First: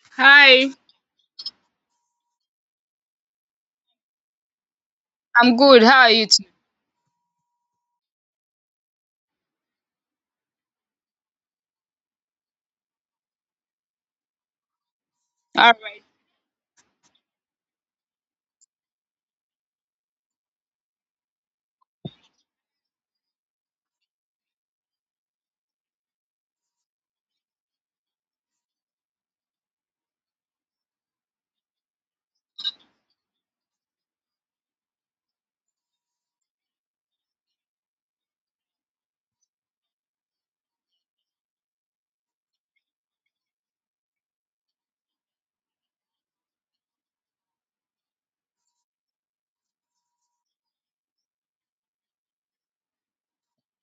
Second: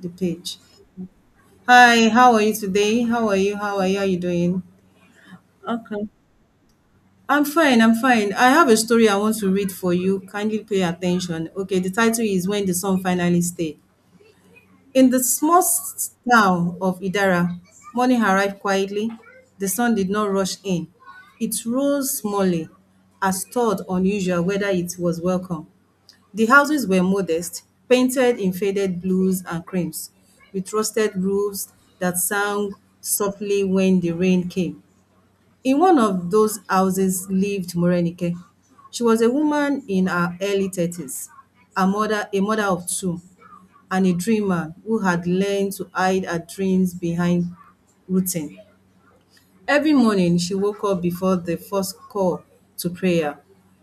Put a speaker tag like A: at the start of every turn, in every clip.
A: The page.
B: Hi,
A: Hi, how are you today? How are you? How are you? How are you doing?
B: I'm good. How
A: Okay.
B: are you? Too?
A: I'm fine. I have a story I want to read for you. Kindly pay attention. Okay, the title is When the Sun Finally Stayed. In the small
B: All right.
A: town of Idara, morning arrived quietly. The sun did not rush in. It rose smallly, as thought unusual whether it was welcome. The houses were modest, painted in faded blues and creams, with rusted roofs that sang softly when the rain came. In one of those houses lived Morenike. She was a woman in her early thirties, a mother of two, and a dreamer who had learned to hide her dreams behind routine. Every morning, she woke up before the first call to prayer,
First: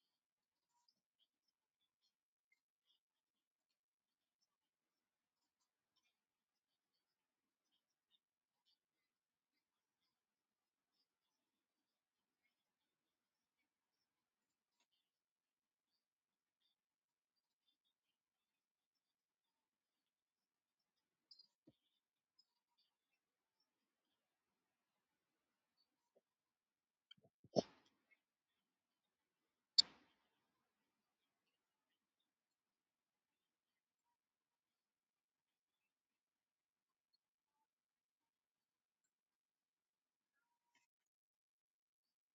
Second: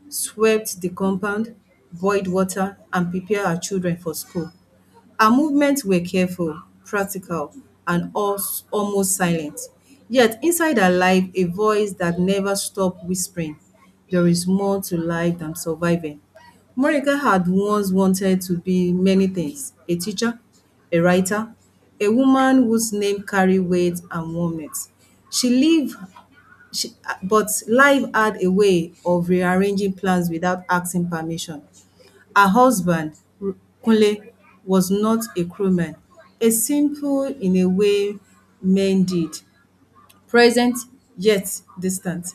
A: swept the compound, boiled water, and prepared her children for school. Our movements were careful, practical, and almost silent. Yet, inside our life, a voice that never stopped whispering, there is more to life than surviving. Monica had once wanted to be many things: a teacher, a writer, a woman whose name carried weight and warmth. She lived, she, but life had a way of rearranging plans without asking permission. Her husband, R- Kunle, was not a crewman, a simple in a way men did, present yet distant.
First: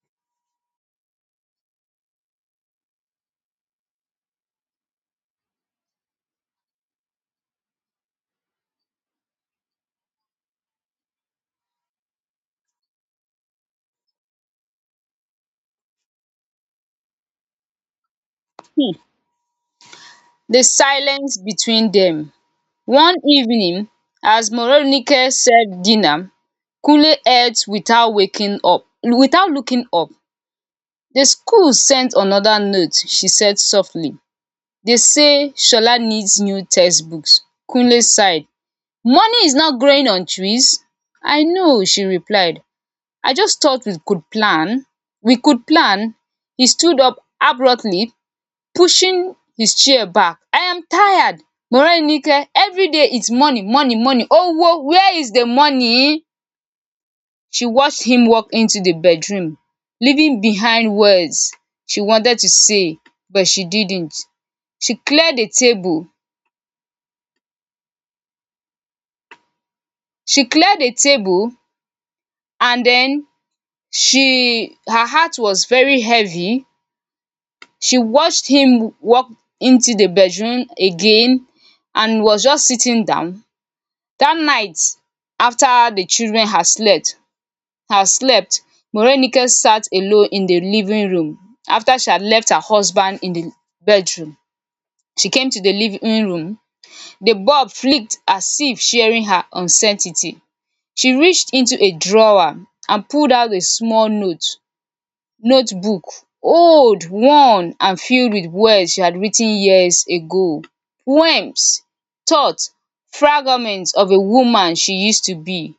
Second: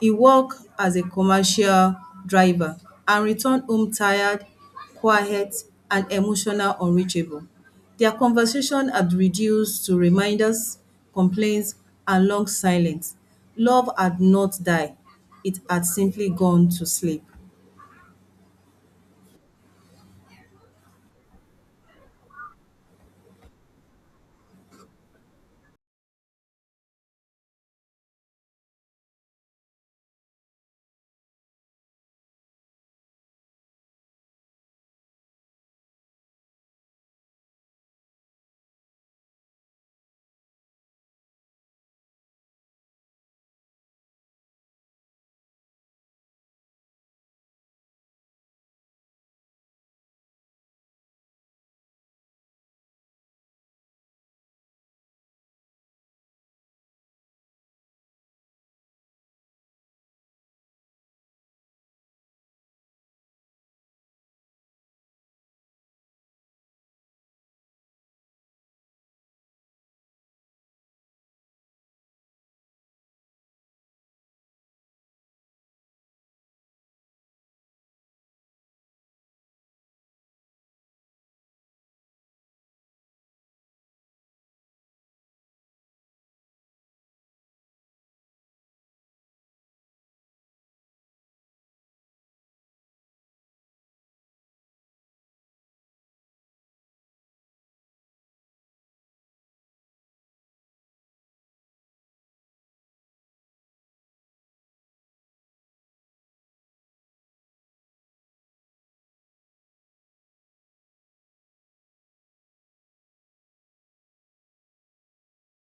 A: He worked as a commercial driver and returned home tired, quiet and emotional unreachable. Their conversation had reduced to reminders, complaints and long silence. Love had not died. It had simply gone to sleep.
B: Hmm. The silence between them. One evening, as Moronike served dinner, Kule ate without waking up, without looking up. The school sent another note, she said softly. They say Shola needs new textbooks. Kunle sighed. Money is not growing on trees. I know, she replied. I just thought we could plan. We could plan. He stood up abruptly, pushing his chair back. I am tired. Morenike, every day it's money, money, money. Owo, where is the money? She watched him walk into the bedroom, leaving behind words she wanted to say, but she didn't. She cleared the table. She cleared the table and then she her heart was very heavy. She watched him walk into the bedroom again and was just sitting down. That night, after the children had slept, morenike sat alone in the living room. After she had left her husband in the bedroom, she came to the living room. The bulb flicked as if sharing her uncertainty. She reached into a drawer and pulled out a small notebook, old, worn, and filled with words she had written years ago: poems, thoughts, fragments of a woman she used to be.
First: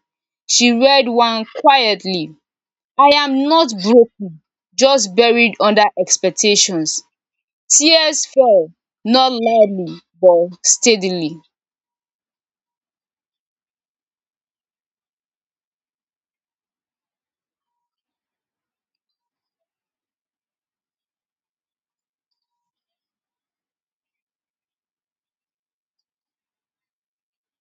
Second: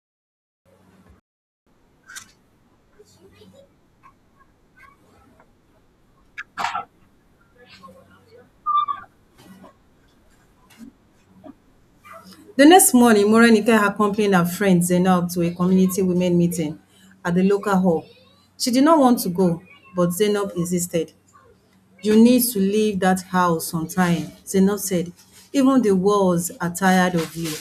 B: She read one quietly. I am not broken, just buried under expectations. Tears fell, not loudly but steadily.
A: The next morning, Morenike accompanied her friend Zainab to a community women meeting at the local hall. She did not want to go, but Zainab insisted. You need to leave that house on time, Zainab said. Even the walls are tired of you.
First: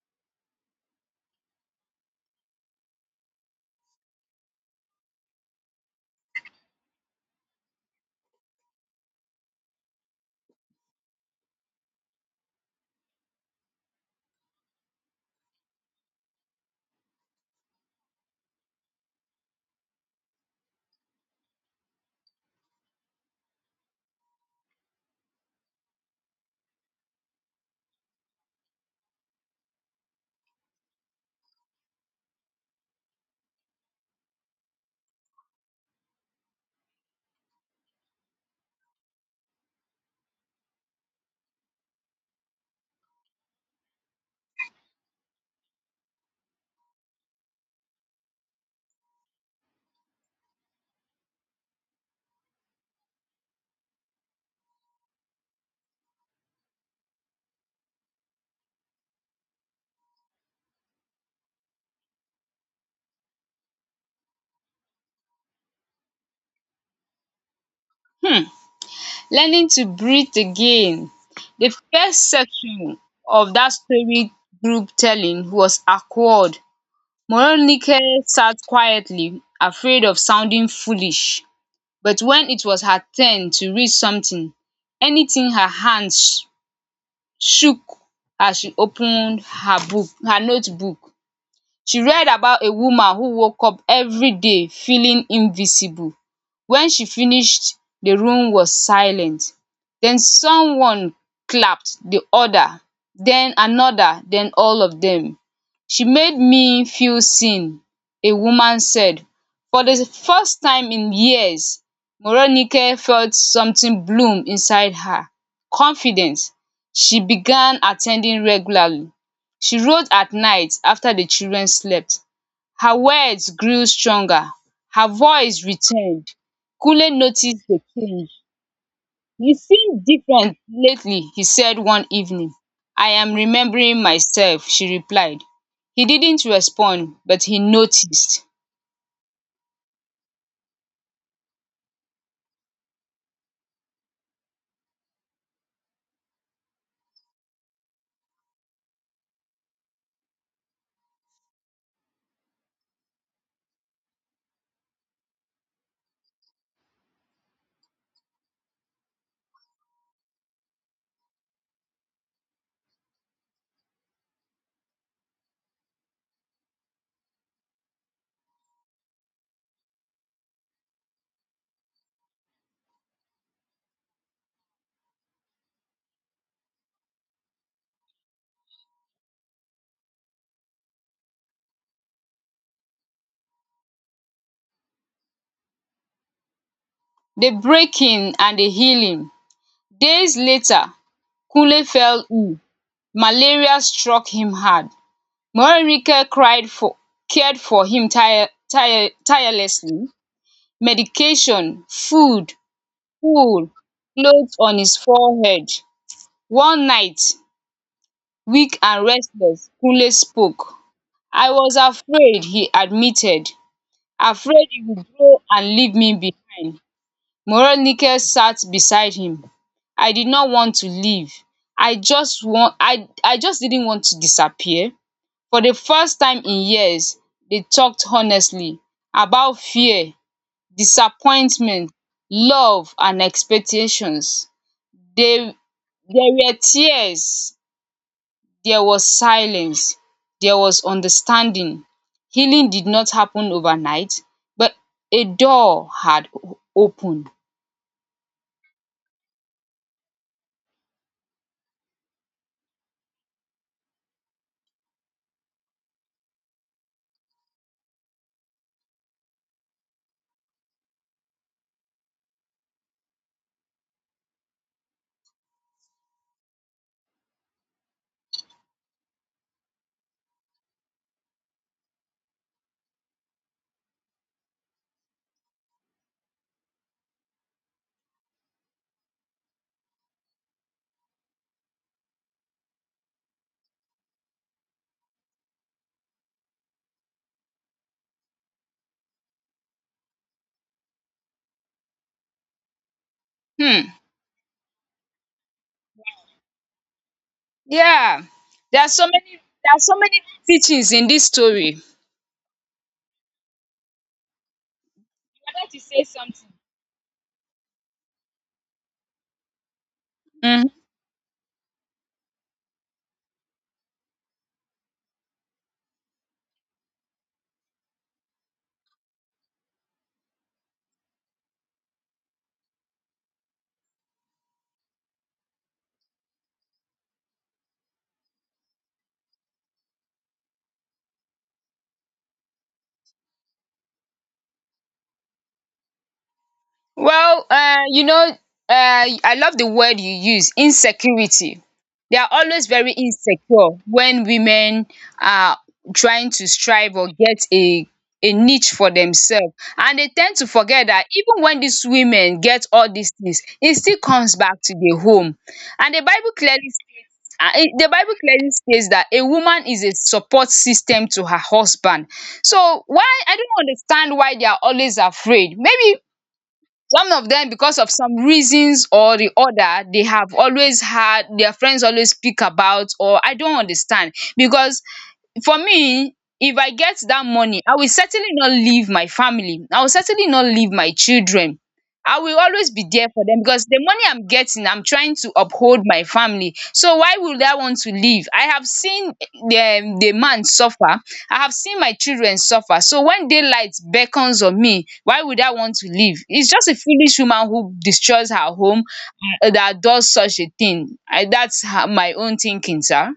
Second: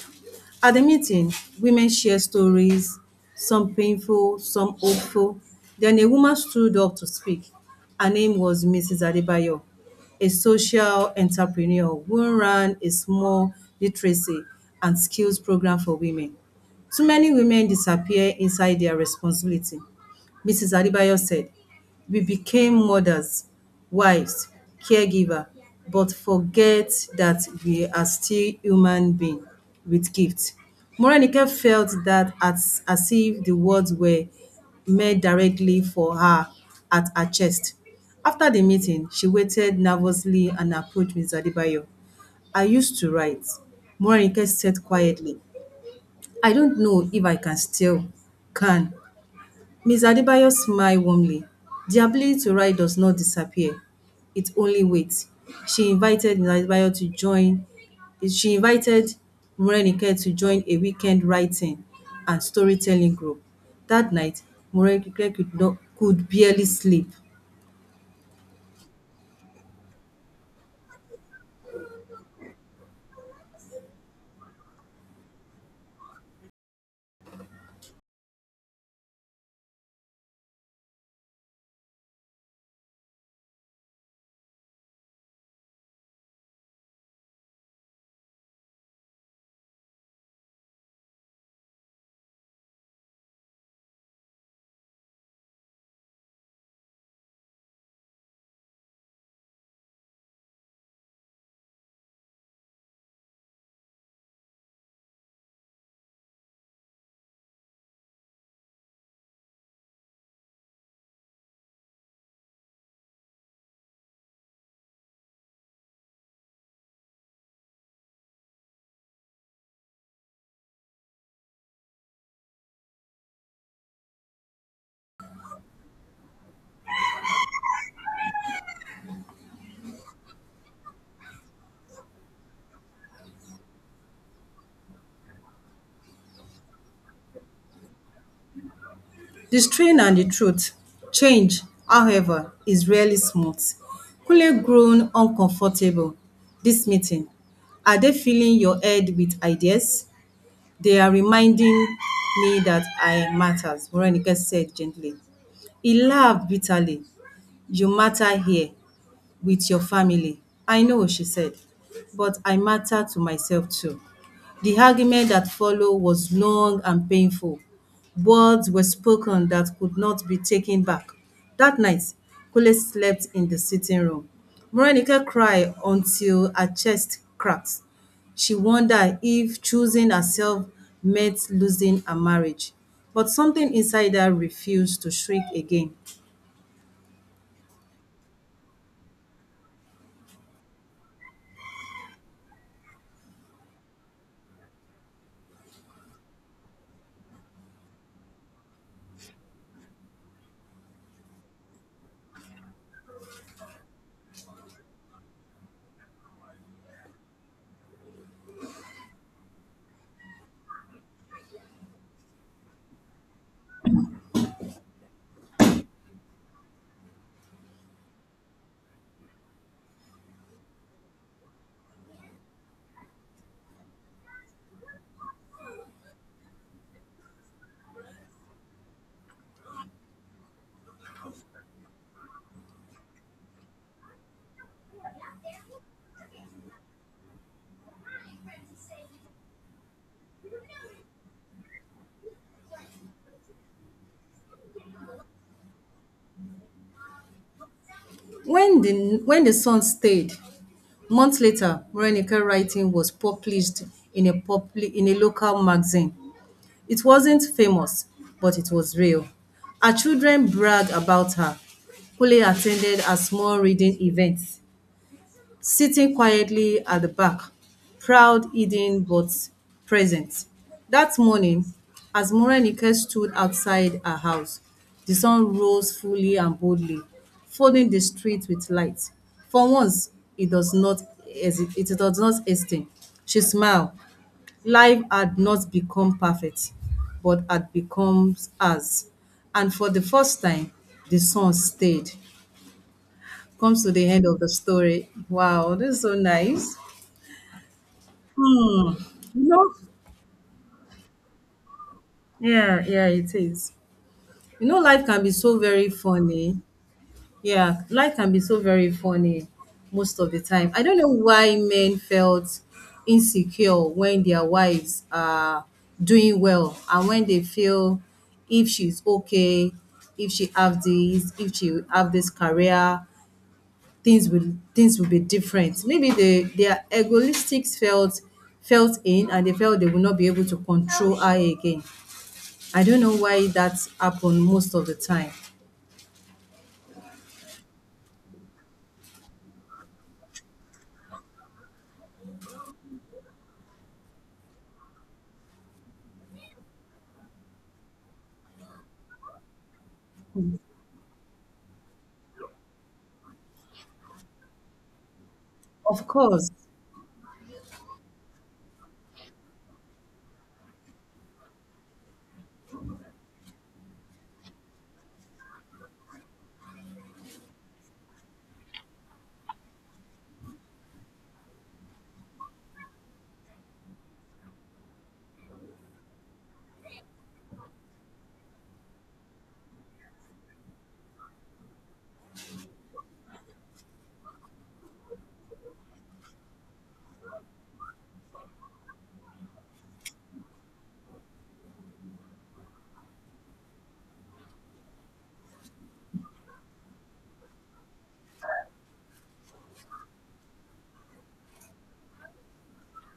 A: At the meeting, women shared stories, some painful, some hopeful. Then a woman stood up to speak. Her name was Mrs. Adebayo, a social entrepreneur who ran a small literacy and skills program for women. Too many women disappear inside their responsibility, Mrs. Adebayo said. We became mothers, wives, caregiver, but forget that we are still human beings with gifts. Morenike felt that as if the words were made directly for her at her chest. After the meeting, she waited nervously and approached Ms. Adebayo. I used to write. Morenike said quietly, I don't know if I can still can. Ms. Adebayo smiled warmly. The ability to write does not disappear. It only waits. She invited Ms. Adebayo to join she invited Morenike to join a weekend writing and storytelling group. That night, Morenike could not could barely sleep.
B: um Learning to breathe again. The first section of that story group telling was awkward. Moronike sat quietly, afraid of sounding foolish. But when it was her turn to read something, anything, her hands shook as she opened her notebook. She read about a woman who woke up every day feeling invisible. When she finished, the room was silent. Then someone clapped, the other, then another, then all of them. She made me feel seen, a woman said. For the first time in years, Moronike felt something bloom inside her: confidence. She began attending regularly. She wrote at night after the children slept. Her words grew stronger, her voice returned. Kule noticed the change. You seem different lately, he said one evening. I am remembering myself, she replied. He didn't respond, but he noticed.
A: The strain and the truth. Change, however, is rarely smooth. Kule groaned uncomfortable. This meeting. Are they filling your head with ideas? They are reminding me that I matters, Veronica said gently. He laughed bitterly. You matter here with your family. I know, she said, but I matter to myself too. The argument that followed was long and painful. Words were spoken that could not be taken back. That night, Kule slept in the sitting room. Morenike cried until her chest cracked. She wondered if choosing herself meant losing her marriage. But something inside her refused to shrink again.
B: The breaking and the healing. Days later, Kule fell ill. Malaria struck him hard. Morenike cried for cared for him tirelessly. Medication, food, full cloth on his forehead. One night, weak and restless, Kunle spoke. I was afraid, he admitted. Afraid he would go and leave me behind. Morenike sat beside him. I did not want to leave. I just want i i just didn't want to disappear. For the first time in years, they talked honestly about fear, disappointment, love, and expectations. There were tears, there was silence, there was understanding. Healing did not happen overnight, but a door had opened.
A: When the sun stayed, months later, Morenike's writing was published in a publi in a local magazine. It wasn't famous, but it was real. Her children bragged about her. Kule attended a small reading event sitting quietly at the back, proud, hidden, but present. That morning, as Morenike stood outside her house, the sun rose fully and boldly, flooding the street with light. For once, it does not it does not hasten. She smiled. Life had not become perfect, but had become ours. And for the first time, the sun stayed. Comes to
B: Hmm.
A: the end of the story. Wow, this is so nice.
B: Yeah. There are
A: Hmm.
B: so many
A: You know,
B: there are so many teachings in this story.
A: yeah, yeah, it is. You know, life can be
B: I
A: so
B: wanted to
A: very
B: say something?
A: funny. Yeah, life can be so very funny most of the time.
B: Mhm.
A: I don't know why men felt insecure when their wives are doing well, and when they feel if she's okay, if she have this, if she have this career, things will be different. Maybe they their egoistics felt felt in, and they felt they will not be able to control her again. I don't know why that happen most of the time.
B: Well, I love the word you use, insecurity. They are always very insecure when women are trying to strive or get a niche for themselves. And they tend to forget that even when these women get all these things, it still comes back to the home. And the
A: Of
B: Bible
A: course.
B: clearly states that a woman is a support system to her husband. So, why I don't understand why they are always afraid. Maybe some of them, because of some reasons or the other, they have always had their friends always speak about, or I don't understand, because for me, if I get that money, I will certainly not leave my family. I will certainly not leave my children. I will always be there for them because the money I'm getting, I'm trying to uphold my family. So why would I want to leave? I have seen the man suffer. I have seen my children suffer. So when daylight beckons on me, why would I want to leave? It's just a foolish woman who destroys her home, that does such a thing. I That's her my own thinking, sir.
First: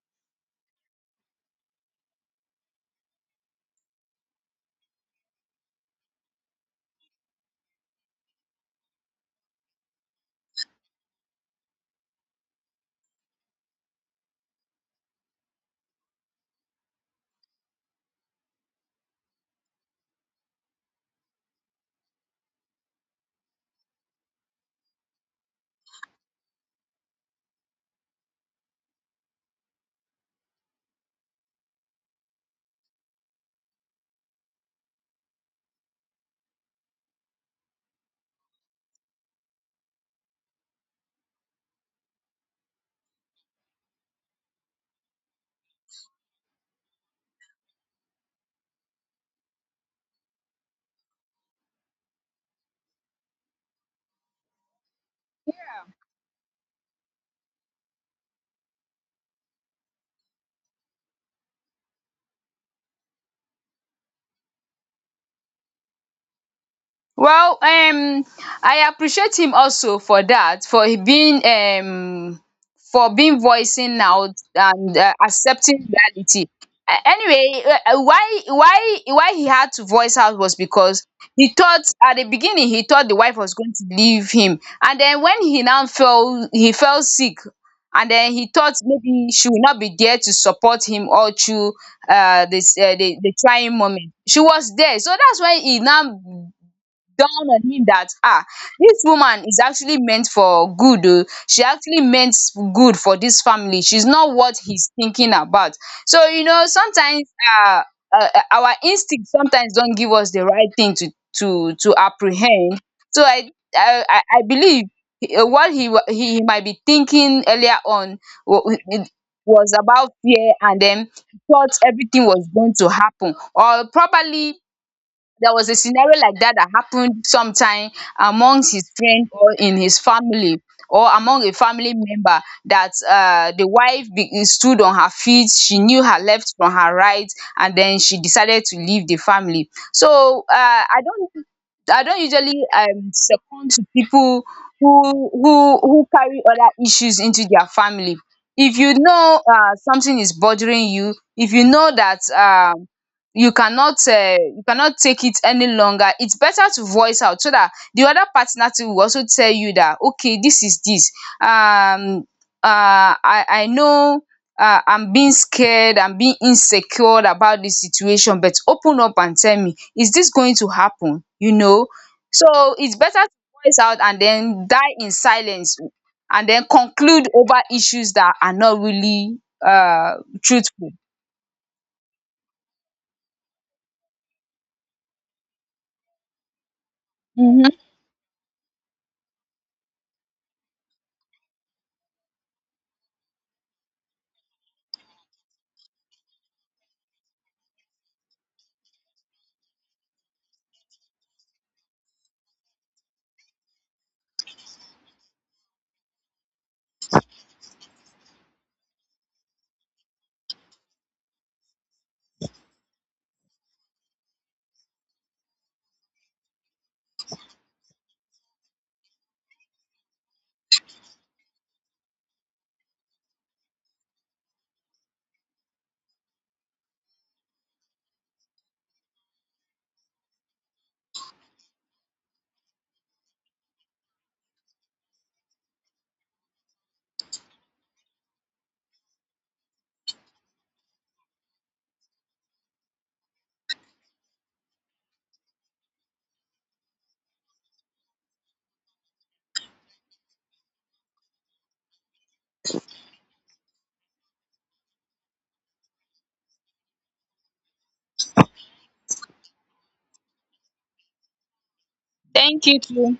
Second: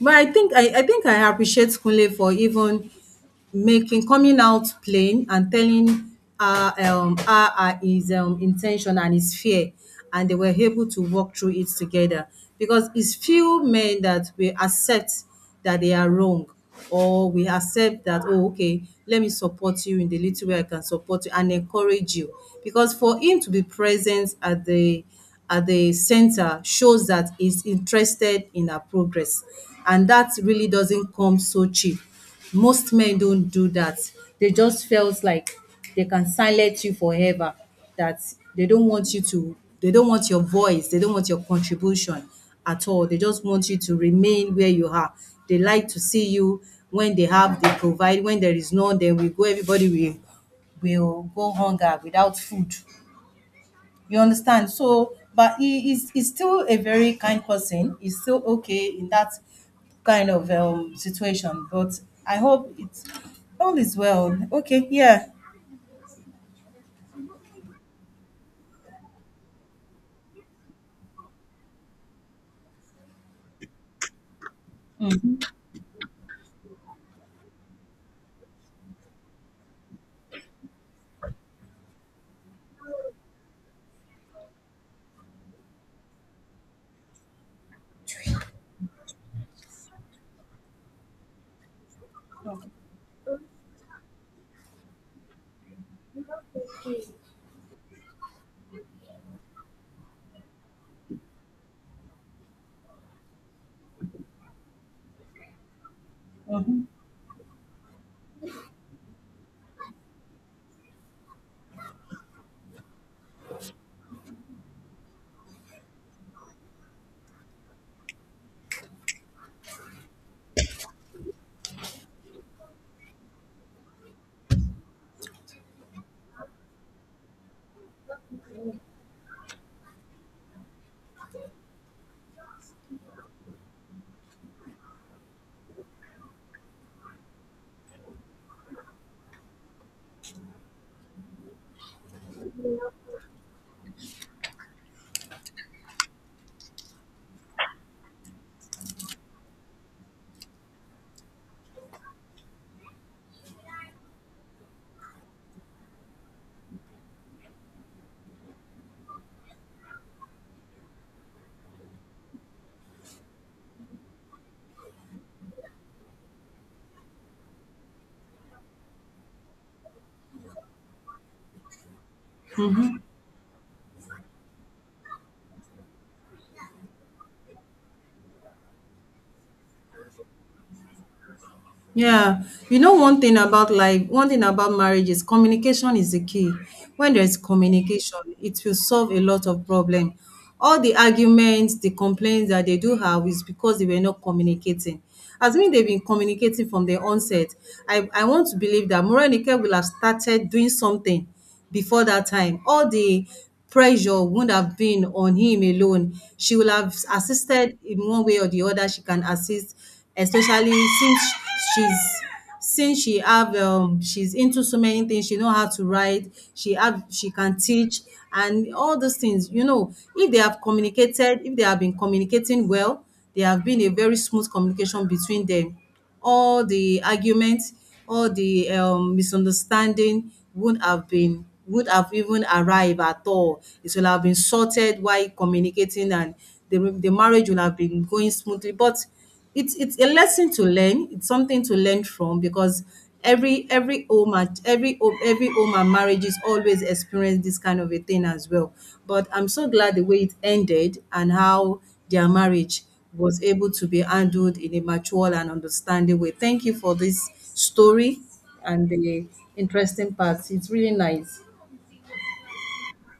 A: But I think I appreciate Kunle for even making coming out plain and telling her her, his intention and his fear, and they were able to walk through it together, because it's few men that will accept that they are wrong, or we accept that, oh okay, let me support you in the little way I can support you and encourage you. Because for him to be present at the center shows that he's interested in our progress, and that really doesn't come so cheap. Most men don't do that. They just felt like they can silence you forever, that they don't want you to they don't want your voice, they don't want your contribution at all. They just want you to remain where you are. They like to see you when they have, they provide. When there is none, then we go, everybody will go hunger without food. You understand? So, but he's still a very kind person. He's still okay in that kind of situation. But I hope it's all is well. Okay, yeah.
B: Well, I appreciate him also for that, for he being for being voicing out and accepting reality. Anyway, why he had to voice out was because he thought at the beginning, he thought the wife was going to leave him. And then when he now fell he fell sick, and then he thought maybe she will not be there to support him all through this, the trying moment. She was there. So that's why he now dawn on him that, ah, this woman is actually meant for good. Oh, she actually meant good for this family. She's not what he's thinking about. So, you know,
A: Mhm.
B: sometimes um our instinct sometimes don't give us the right thing to apprehend. So I believe what he might be thinking earlier on wa was about fear. And then he thought everything was going to happen, or probably there was a scenario like that that happened sometime amongst his friend or in his family, or among a family member, that the stood on her feet, she knew her left from her right, and then she decided to leave the family. So I don't, I don't usually succumb to people who carry other issues into their family. If you know something is bothering you, if you know that you cannot take it any longer, it's better to voice out so that the other partner too will also tell you that, okay, this is this. um I know, I'm being scared, I'm being insecure about this situation, but open up and tell me, is this going to happen, you know? So it's better to voice out and then die in silence, and then conclude over issues that are not really, uh, truthful.
A: Yeah, you know, one thing about life, one thing about marriage is communication is the key. When there is
B: um
A: communication, it will solve a lot of problem. All the arguments, the complaints that they do have is because they were not communicating. As mean they've been communicating from the onset, I want to believe that Morenike will have started doing something before that time, all the pressure wouldn't have been on him alone. She will have assisted in one way or the other. She can assist, especially since she's since she have she's into so many things. She know how to write. She can teach and all those things. You know, if they have communicated, if they have been communicating well, there have been a very smooth communication between them, all the arguments, all the misunderstanding wouldn't have been would have even arrived at all. It will have been sorted while communicating, and the marriage will have been going smoothly. But it's a lesson to learn. It's something to learn from, because every home and marriages always experience this kind of a thing as well. But I'm so glad the way it ended and how their marriage was able to be handled in a mature and understanding way. Thank you for this story and the interesting parts. It's really nice.
B: Thank you too.